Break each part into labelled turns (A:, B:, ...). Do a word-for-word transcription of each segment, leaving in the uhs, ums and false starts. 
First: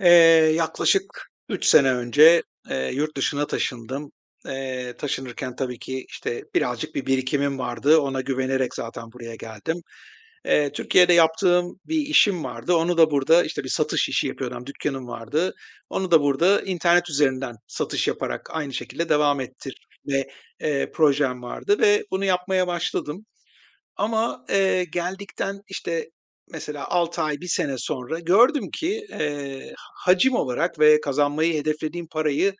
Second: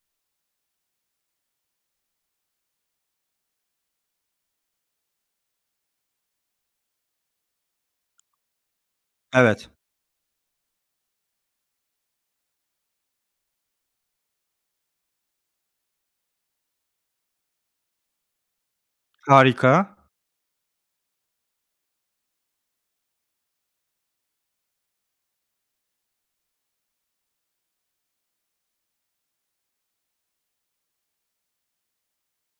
A: Eee, yaklaşık üç sene önce, eee, yurt dışına taşındım. Eee, taşınırken tabii ki, işte, birazcık bir birikimim vardı. Ona güvenerek zaten buraya
B: Evet,
A: geldim. Eee, Türkiye'de yaptığım bir işim vardı. Onu da burada, işte, bir satış işi yapıyordum. Dükkanım vardı. Onu da burada internet üzerinden satış yaparak aynı şekilde devam
B: harika,
A: ettirme, eee, projem vardı ve bunu yapmaya başladım. Ama, eee, geldikten, işte, mesela altı ay, bir sene sonra gördüm ki, eee, hacim olarak ve kazanmayı hedeflediğim parayı,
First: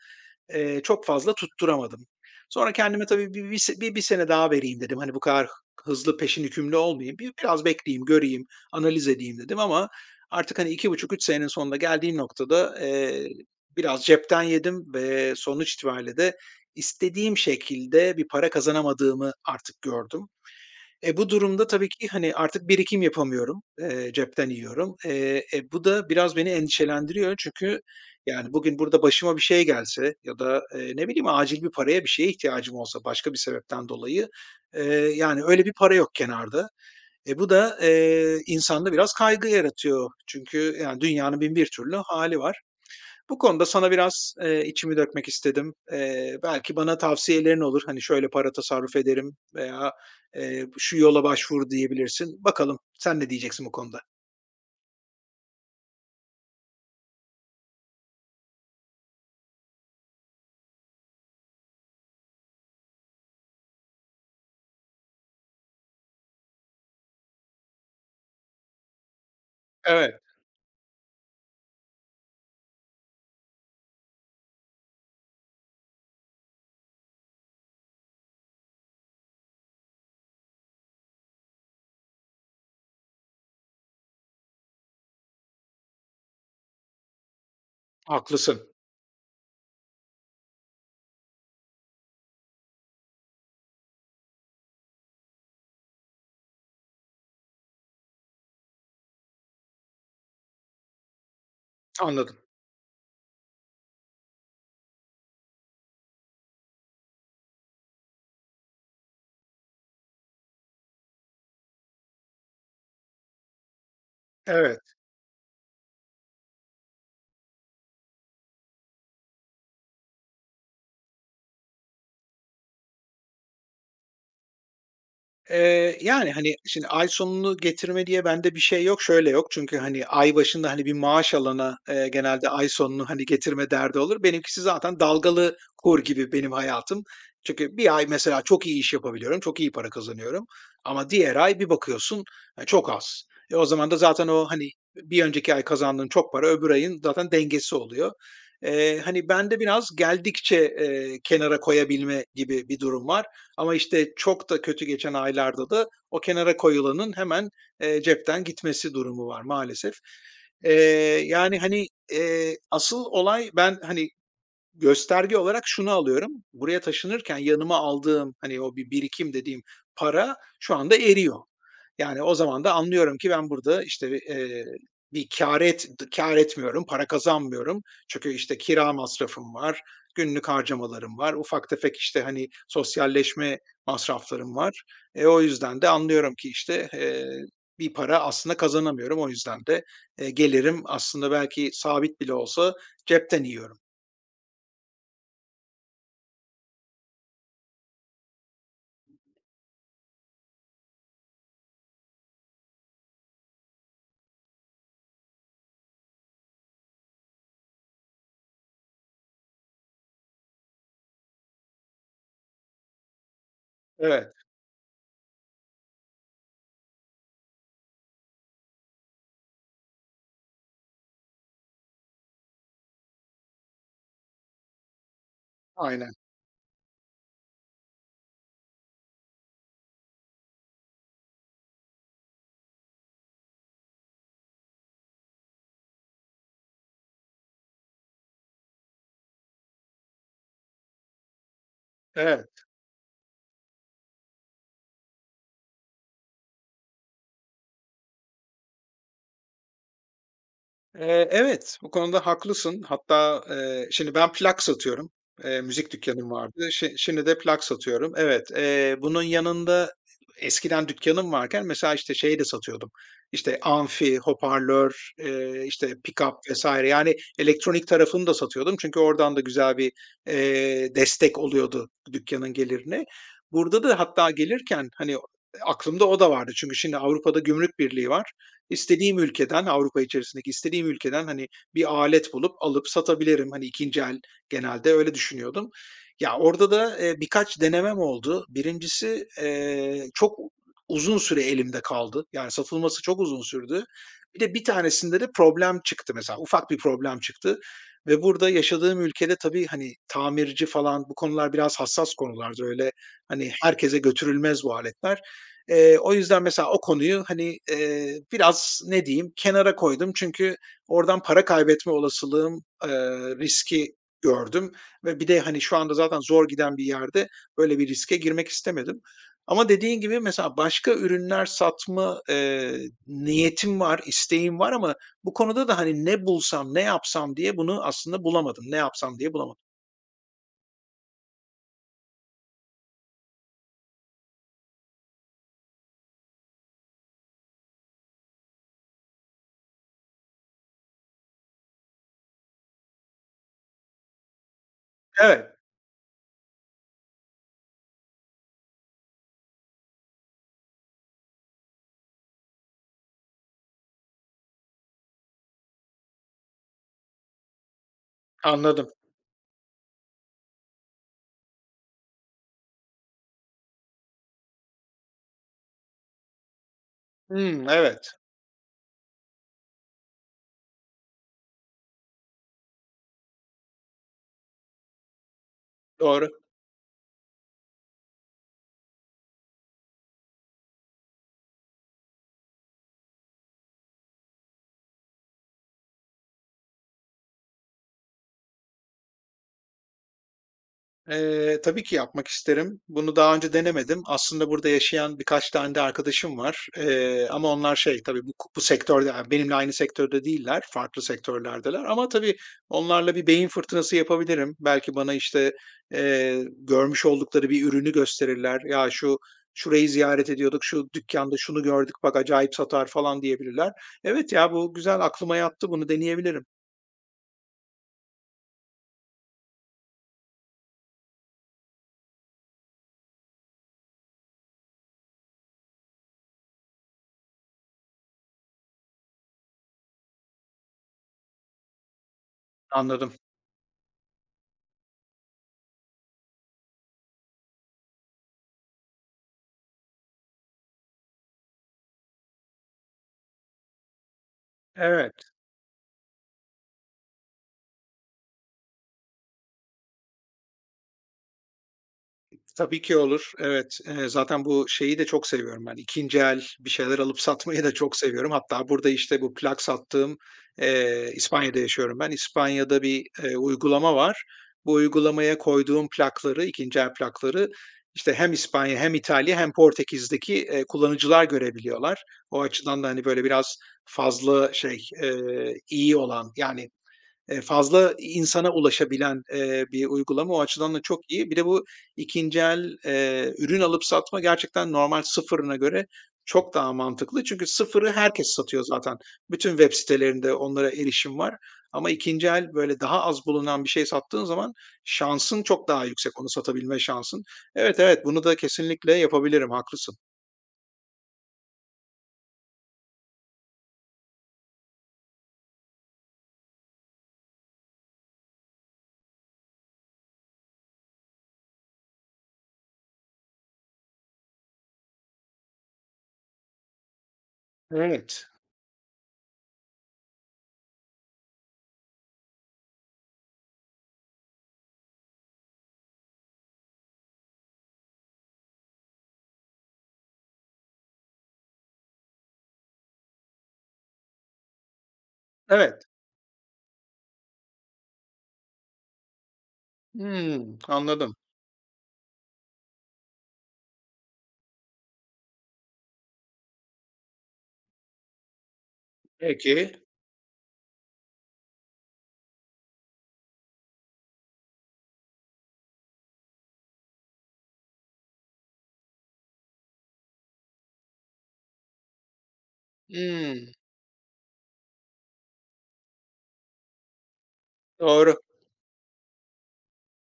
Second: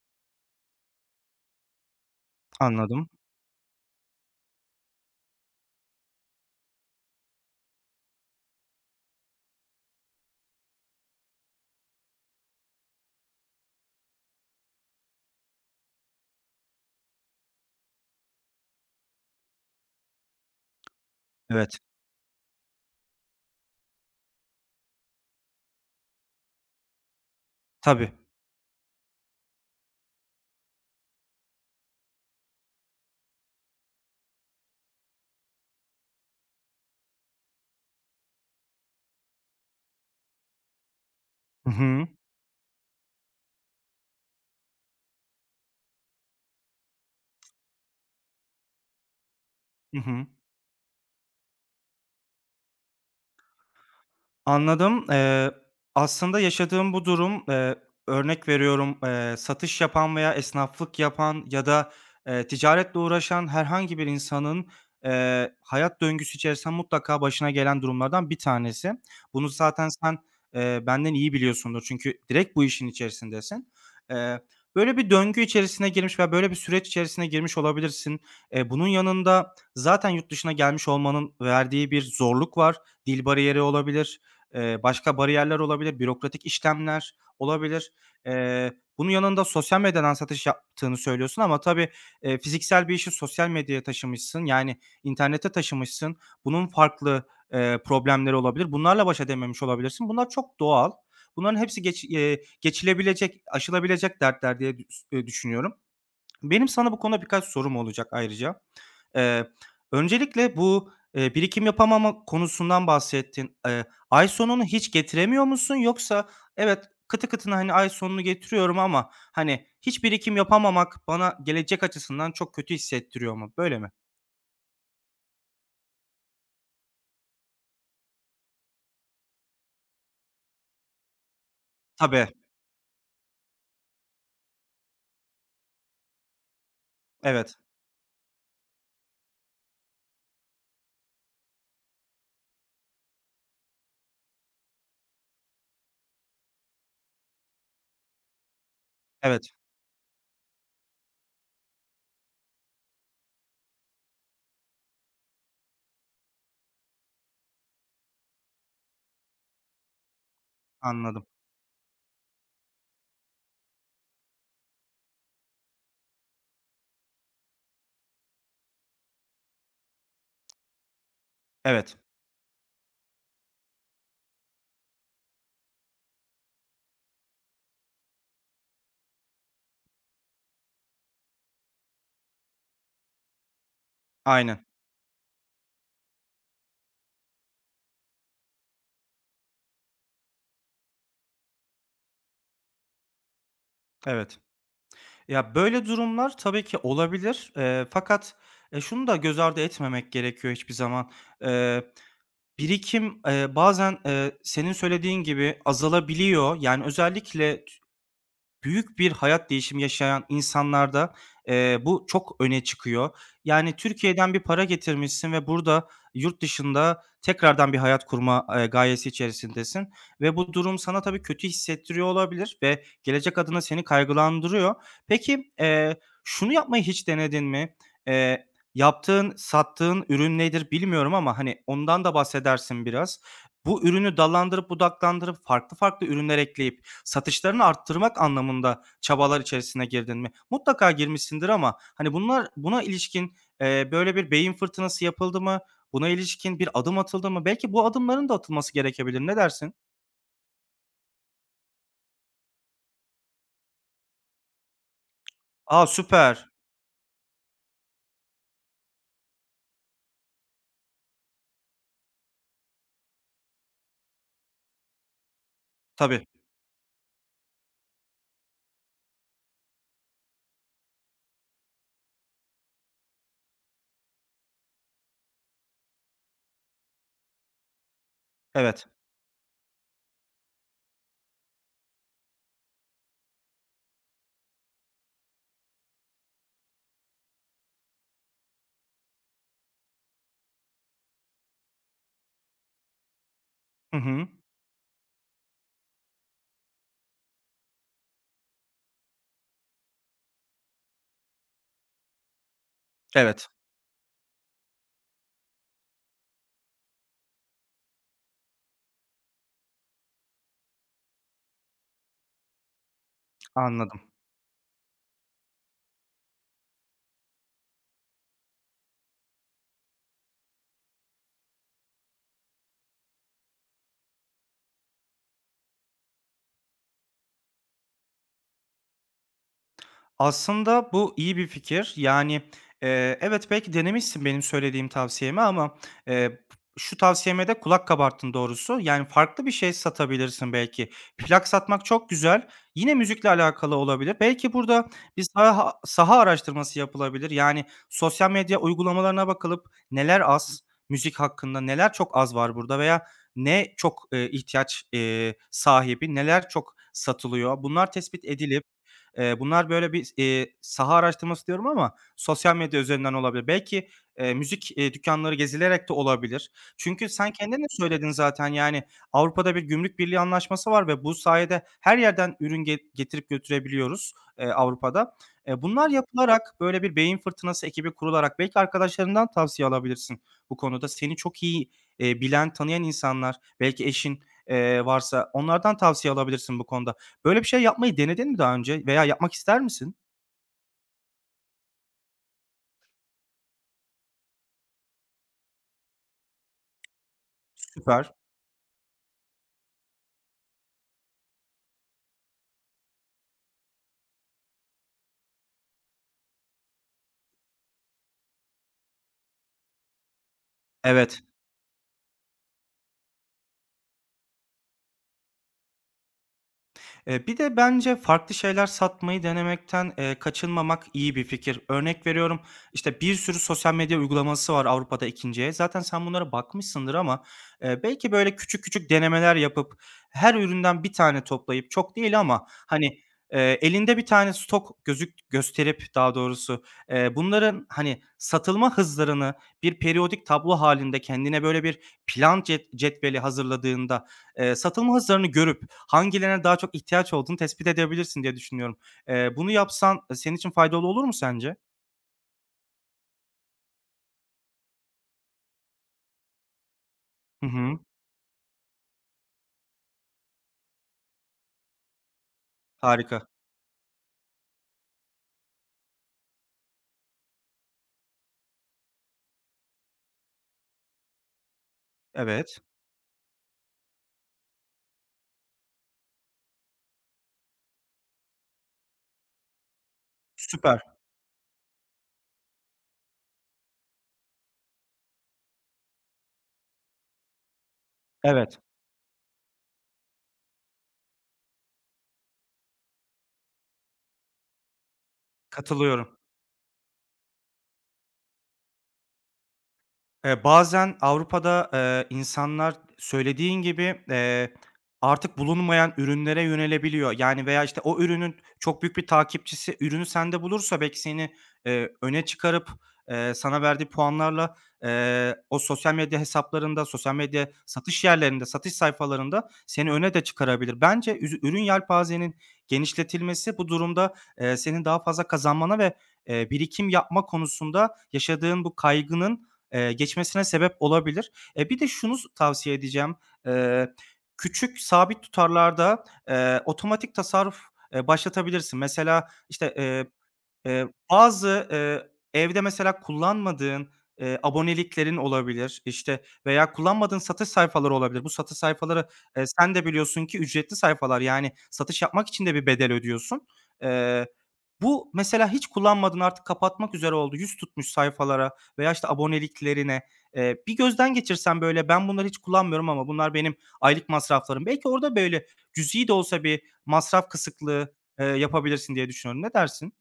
A: eee, çok fazla tutturamadım. Sonra kendime
B: anladım.
A: tabii bir bir se bir bir sene daha vereyim dedim. Hani, bu kadar hızlı peşin hükümlü olmayayım. Bir biraz bekleyeyim, göreyim, analiz edeyim dedim ama artık, hani, iki buçuk üç senenin sonunda geldiğim noktada, eee, biraz cepten yedim ve sonuç itibariyle de istediğim şekilde bir para kazanamadığımı artık gördüm. E, bu durumda
B: Evet,
A: tabii ki, hani, artık birikim yapamıyorum, eee, cepten yiyorum. Eee, e, bu da biraz beni endişelendiriyor çünkü,
B: tabii.
A: yani, bugün burada başıma bir şey gelse ya da, eee, ne bileyim, acil bir paraya, bir şeye ihtiyacım olsa başka bir sebepten dolayı, eee, yani, öyle bir para yok kenarda. E, bu da, eee, insanda biraz kaygı yaratıyor. Çünkü, yani, dünyanın bin bir
B: Hı
A: türlü
B: hı.
A: hali var. Bu konuda sana biraz, eee, içimi dökmek istedim. Eee, belki bana tavsiyelerin olur. Hani, şöyle para tasarruf ederim veya,
B: Hı hı.
A: eee, şu yola başvur diyebilirsin. Bakalım sen ne diyeceksin bu konuda?
B: Anladım. Eee, aslında yaşadığım bu durum, eee, örnek veriyorum, eee, satış yapan veya esnaflık yapan ya da, eee, ticaretle uğraşan herhangi bir insanın, eee, hayat döngüsü içerisinde mutlaka başına gelen durumlardan bir tanesi. Bunu zaten sen,
A: Evet,
B: eee, benden iyi biliyorsundur çünkü direkt bu işin içerisindesin. Eee, böyle bir döngü içerisine girmiş veya böyle bir süreç içerisine girmiş olabilirsin. Eee, bunun yanında zaten yurt dışına gelmiş olmanın verdiği bir zorluk var. Dil bariyeri olabilir, Eee, başka bariyerler olabilir, bürokratik işlemler olabilir.
A: haklısın.
B: Eee, bunun yanında sosyal medyadan satış yaptığını söylüyorsun ama tabii, eee, fiziksel bir işi sosyal medyaya taşımışsın, yani, internete taşımışsın. Bunun farklı, eee, problemleri olabilir. Bunlarla baş edememiş olabilirsin. Bunlar çok doğal. Bunların hepsi geç
A: Anladım.
B: eee, geçilebilecek, aşılabilecek dertler diye dü s eee, düşünüyorum. Benim sana bu konuda birkaç sorum olacak ayrıca. Eee, öncelikle bu, eee, birikim yapamama konusundan bahsettin. Eee, ay sonunu hiç
A: Evet.
B: getiremiyor musun, yoksa evet, kıtı kıtına, hani, ay sonunu getiriyorum ama, hani, hiç birikim yapamamak bana gelecek açısından çok kötü hissettiriyor mu? Böyle mi?
A: Eee, yani, hani, şimdi ay sonunu getirme diye bende bir şey yok, şöyle yok. Çünkü, hani, ay başında, hani, bir maaş alana, eee,
B: Tabii,
A: genelde ay sonunu, hani, getirme derdi olur. Benimkisi zaten dalgalı kur gibi benim hayatım.
B: evet,
A: Çünkü bir ay mesela çok iyi iş yapabiliyorum, çok iyi para kazanıyorum ama diğer ay bir bakıyorsun, e, çok az. E, o zaman da zaten o, hani, bir önceki ay kazandığın çok para öbür ayın zaten dengesi oluyor. Eee, hani,
B: evet,
A: bende biraz geldikçe, eee, kenara koyabilme gibi bir durum var. Ama işte çok da kötü geçen aylarda da o kenara koyulanın hemen, eee, cepten gitmesi durumu var maalesef. Eee,
B: anladım.
A: yani, hani, eee, asıl olay ben, hani, gösterge olarak şunu alıyorum, buraya taşınırken yanıma aldığım, hani, o bir birikim dediğim para şu anda eriyor.
B: Evet,
A: Yani, o zaman da anlıyorum ki ben burada, işte, eee, bir kâr et kâr etmiyorum, para kazanmıyorum. Çünkü, işte, kira masrafım var, günlük harcamalarım var, ufak tefek, işte, hani, sosyalleşme masraflarım
B: aynen,
A: var. E, o yüzden de anlıyorum ki, işte, eee, bir para aslında kazanamıyorum. O yüzden de, eee, gelirim aslında belki sabit bile olsa cepten yiyorum.
B: evet. Ya, böyle durumlar tabii ki olabilir, eee, fakat, eee, şunu da göz ardı etmemek gerekiyor hiçbir zaman. Eee Birikim, eee, bazen, eee, senin söylediğin gibi azalabiliyor. Yani özellikle t büyük bir hayat değişimi yaşayan insanlarda, eee, bu çok öne çıkıyor. Yani
A: Evet.
B: Türkiye'den bir para getirmişsin ve burada yurt dışında tekrardan bir hayat kurma, eee, gayesi içerisindesin ve bu durum sana tabii kötü hissettiriyor olabilir ve gelecek adına seni kaygılandırıyor. Peki, eee,
A: Aynen.
B: şunu yapmayı hiç denedin mi? Eee, yaptığın, sattığın ürün nedir bilmiyorum ama, hani, ondan da bahsedersin biraz. Bu ürünü dallandırıp budaklandırıp farklı farklı ürünler ekleyip satışlarını arttırmak anlamında çabalar içerisine girdin mi? Mutlaka girmişsindir ama hani bunlar
A: Evet.
B: buna ilişkin, eee, böyle bir beyin fırtınası yapıldı mı? Buna ilişkin bir adım atıldı mı? Belki bu adımların da atılması gerekebilir. Ne dersin?
A: Eee, evet, bu konuda haklısın. Hatta, eee, şimdi ben plak satıyorum. Eee,
B: A,
A: müzik dükkanım
B: süper.
A: vardı. Şi şimdi de plak satıyorum. Evet, eee, bunun yanında eskiden dükkanım varken mesela, işte, şey de satıyordum. İşte, amfi, hoparlör, eee, işte,
B: Tabii.
A: pikap vesaire. Yani elektronik tarafını da satıyordum. Çünkü oradan da güzel bir, eee, destek oluyordu dükkanın gelirine. Burada da hatta gelirken, hani, aklımda o da vardı. Çünkü şimdi Avrupa'da Gümrük Birliği var.
B: Evet.
A: İstediğim ülkeden, Avrupa içerisindeki istediğim ülkeden, hani, bir alet bulup alıp satabilirim. Hani, ikinci el genelde öyle düşünüyordum. Ya, orada da, eee, birkaç denemem oldu. Birincisi eee, çok uzun süre elimde kaldı. Yani satılması çok uzun sürdü.
B: Hı hı.
A: Bir de bir tanesinde de problem çıktı mesela. Ufak bir problem çıktı ve burada yaşadığım ülkede tabii, hani, tamirci falan bu konular biraz hassas konulardır. Öyle,
B: Evet.
A: hani, herkese götürülmez bu aletler. Eee, o yüzden mesela o konuyu, hani, eee, biraz ne diyeyim, kenara koydum. Çünkü oradan para kaybetme olasılığım, eee, riski
B: Anladım.
A: gördüm ve bir de, hani, şu anda zaten zor giden bir yerde böyle bir riske girmek istemedim. Ama dediğin gibi mesela başka ürünler satma, eee, niyetim var, isteğim var ama bu konuda da, hani, ne bulsam, ne yapsam diye bunu aslında bulamadım. Ne yapsam diye bulamadım.
B: Aslında bu iyi bir fikir. Yani, eee, evet, belki denemişsin benim söylediğim tavsiyemi ama, eee, şu tavsiyeme de kulak kabarttın doğrusu. Yani, farklı bir şey satabilirsin belki. Plak satmak çok güzel. Yine müzikle alakalı olabilir. Belki burada bir
A: Evet,
B: saha saha araştırması yapılabilir. Yani, sosyal medya uygulamalarına bakılıp neler az müzik hakkında, neler çok az var burada veya ne çok, eee, ihtiyaç, eee, sahibi, neler çok satılıyor, bunlar tespit edilip.
A: anladım.
B: Eee, bunlar böyle bir, eee, saha araştırması diyorum ama sosyal medya üzerinden olabilir. Belki, eee, müzik, eee, dükkânları gezilerek de olabilir. Çünkü sen kendin de
A: Hımm, evet,
B: söyledin zaten, yani, Avrupa'da bir gümrük birliği anlaşması var ve bu sayede her yerden ürün ge getirip götürebiliyoruz, eee, Avrupa'da. Eee, bunlar
A: doğru.
B: yapılarak, böyle bir beyin fırtınası ekibi kurularak belki arkadaşlarından tavsiye alabilirsin bu konuda. Seni çok iyi, eee, bilen, tanıyan insanlar, belki eşin, eee, varsa onlardan tavsiye alabilirsin bu konuda. Böyle bir şey yapmayı denedin mi daha önce veya yapmak ister misin?
A: Eee, tabii ki yapmak isterim. Bunu daha önce denemedim. Aslında burada yaşayan birkaç tane de arkadaşım var. Eee, ama onlar şey
B: Süper.
A: tabii bu, bu sektörde yani benimle aynı sektörde değiller. Farklı sektörlerdeler. Ama tabii onlarla bir beyin fırtınası yapabilirim. Belki bana işte eee, görmüş oldukları bir ürünü gösterirler. Ya şu şurayı ziyaret ediyorduk, şu
B: Evet.
A: dükkanda şunu gördük bak acayip satar falan diyebilirler. Evet ya bu güzel aklıma yattı. Bunu deneyebilirim.
B: Eee, bir de bence farklı şeyler satmayı denemekten, eee, kaçınmamak iyi bir fikir. Örnek veriyorum, işte, bir sürü sosyal medya uygulaması var Avrupa'da ikinci. Zaten sen bunlara bakmışsındır ama, eee, belki böyle küçük küçük denemeler yapıp her üründen bir tane toplayıp, çok değil ama, hani,
A: Anladım.
B: eee, elinde bir tane stok gözük gösterip daha doğrusu, eee, bunların, hani, satılma hızlarını bir periyodik tablo halinde kendine böyle bir plan cet cetveli hazırladığında, Eee, satılma hızlarını
A: Evet.
B: görüp hangilerine daha çok ihtiyaç olduğunu tespit edebilirsin diye düşünüyorum. Eee, bunu yapsan, senin için faydalı olur mu sence?
A: Tabii ki olur. Evet, eee, zaten bu şeyi de çok seviyorum ben, ikinci el bir şeyler alıp
B: Hı
A: satmayı da
B: hı.
A: çok seviyorum. Hatta burada, işte, bu plak sattığım, eee, İspanya'da yaşıyorum ben. İspanya'da bir,
B: Harika.
A: eee, uygulama var. Bu uygulamaya koyduğum plakları, ikinci el plakları, işte, hem İspanya hem İtalya hem Portekiz'deki, eee, kullanıcılar görebiliyorlar. O
B: Evet.
A: açıdan da, hani, böyle, biraz fazla şey, eee, iyi olan, yani, Eee, fazla insana ulaşabilen, eee, bir uygulama. O açıdan da
B: Süper.
A: çok iyi. Bir de bu ikinci el, eee, ürün alıp satma gerçekten normal sıfırına göre çok daha mantıklı. Çünkü sıfırı herkes
B: Evet.
A: satıyor zaten. Bütün web sitelerinde onlara erişim var. Ama ikinci el böyle daha az bulunan bir şey sattığın zaman şansın çok daha
B: Katılıyorum.
A: yüksek, onu satabilme şansın. Evet, evet, bunu da kesinlikle yapabilirim, haklısın.
B: Eee, bazen Avrupa'da, eee, insanlar söylediğin gibi, eee, artık bulunmayan ürünlere yönelebiliyor. Yani veya, işte, o ürünün çok büyük bir takipçisi ürünü sende bulursa belki seni, eee, öne çıkarıp, eee, sana verdiği puanlarla, eee, o sosyal medya hesaplarında, sosyal medya satış
A: Evet,
B: yerlerinde, satış sayfalarında seni öne de çıkarabilir. Bence üzü ürün yelpazenin genişletilmesi bu durumda, eee, senin daha fazla kazanmana ve, eee, birikim yapma konusunda yaşadığın bu kaygının, Eee, geçmesine sebep olabilir. E, bir de şunu s tavsiye edeceğim. Eee, küçük sabit
A: evet.
B: tutarlarda, eee, otomatik tasarruf, eee, başlatabilirsin. Mesela, işte,
A: Hımm,
B: Eee,
A: anladım.
B: bazı, eee, evde mesela kullanmadığın, eee, aboneliklerin olabilir, işte, veya kullanmadığın satış sayfaları olabilir. Bu satış sayfaları, eee, sen
A: Peki.
B: de biliyorsun ki ücretli sayfalar, yani, satış yapmak için de bir bedel ödüyorsun. Eee, bu mesela hiç kullanmadığın, artık kapatmak üzere olduğu yüz tutmuş sayfalara veya, işte, aboneliklerine, eee, bir gözden geçirsen, böyle, "Ben bunları hiç kullanmıyorum ama bunlar
A: Hımm,
B: benim aylık masraflarım." Belki orada, böyle, cüzi de olsa bir masraf kısıklığı,
A: doğru.
B: eee, yapabilirsin diye düşünüyorum. Ne dersin?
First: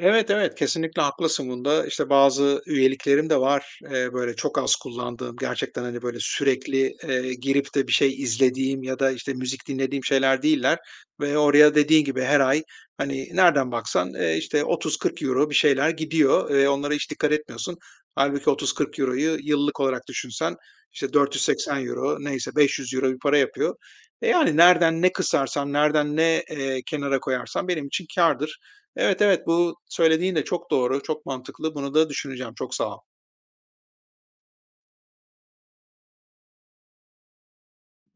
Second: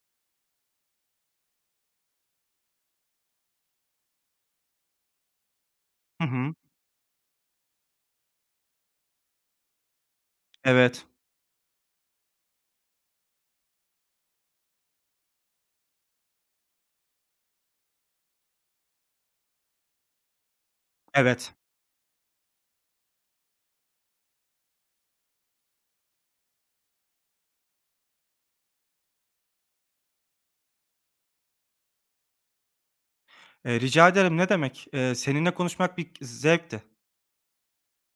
A: Evet, evet, kesinlikle haklısın bunda. İşte bazı üyeliklerim de var. Eee, böyle çok az kullandığım, gerçekten, hani, böyle
B: Hı hı.
A: sürekli, eee, girip de bir şey izlediğim ya da, işte, müzik dinlediğim şeyler değiller
B: Evet,
A: ve oraya dediğin gibi her ay, hani, nereden baksan, eee, işte, otuz-kırk euro bir şeyler gidiyor ve onlara hiç dikkat etmiyorsun. Halbuki otuz kırk euroyu yıllık olarak düşünsen, işte, dört yüz
B: evet.
A: seksen euro, neyse beş yüz euro bir para yapıyor. E, yani nereden ne kısarsan, nereden ne, eee, kenara koyarsan benim için kârdır. Evet, evet, bu söylediğin de çok doğru, çok mantıklı. Bunu da düşüneceğim. Çok sağ ol.
B: Eee, rica ederim, ne demek. Eee, seninle konuşmak bir zevkti.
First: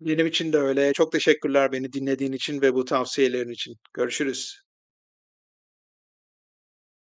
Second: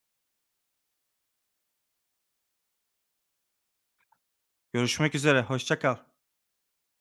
A: Benim için de öyle. Çok teşekkürler beni dinlediğin için ve bu tavsiyelerin için. Görüşürüz.
B: Görüşmek üzere, hoşça kal.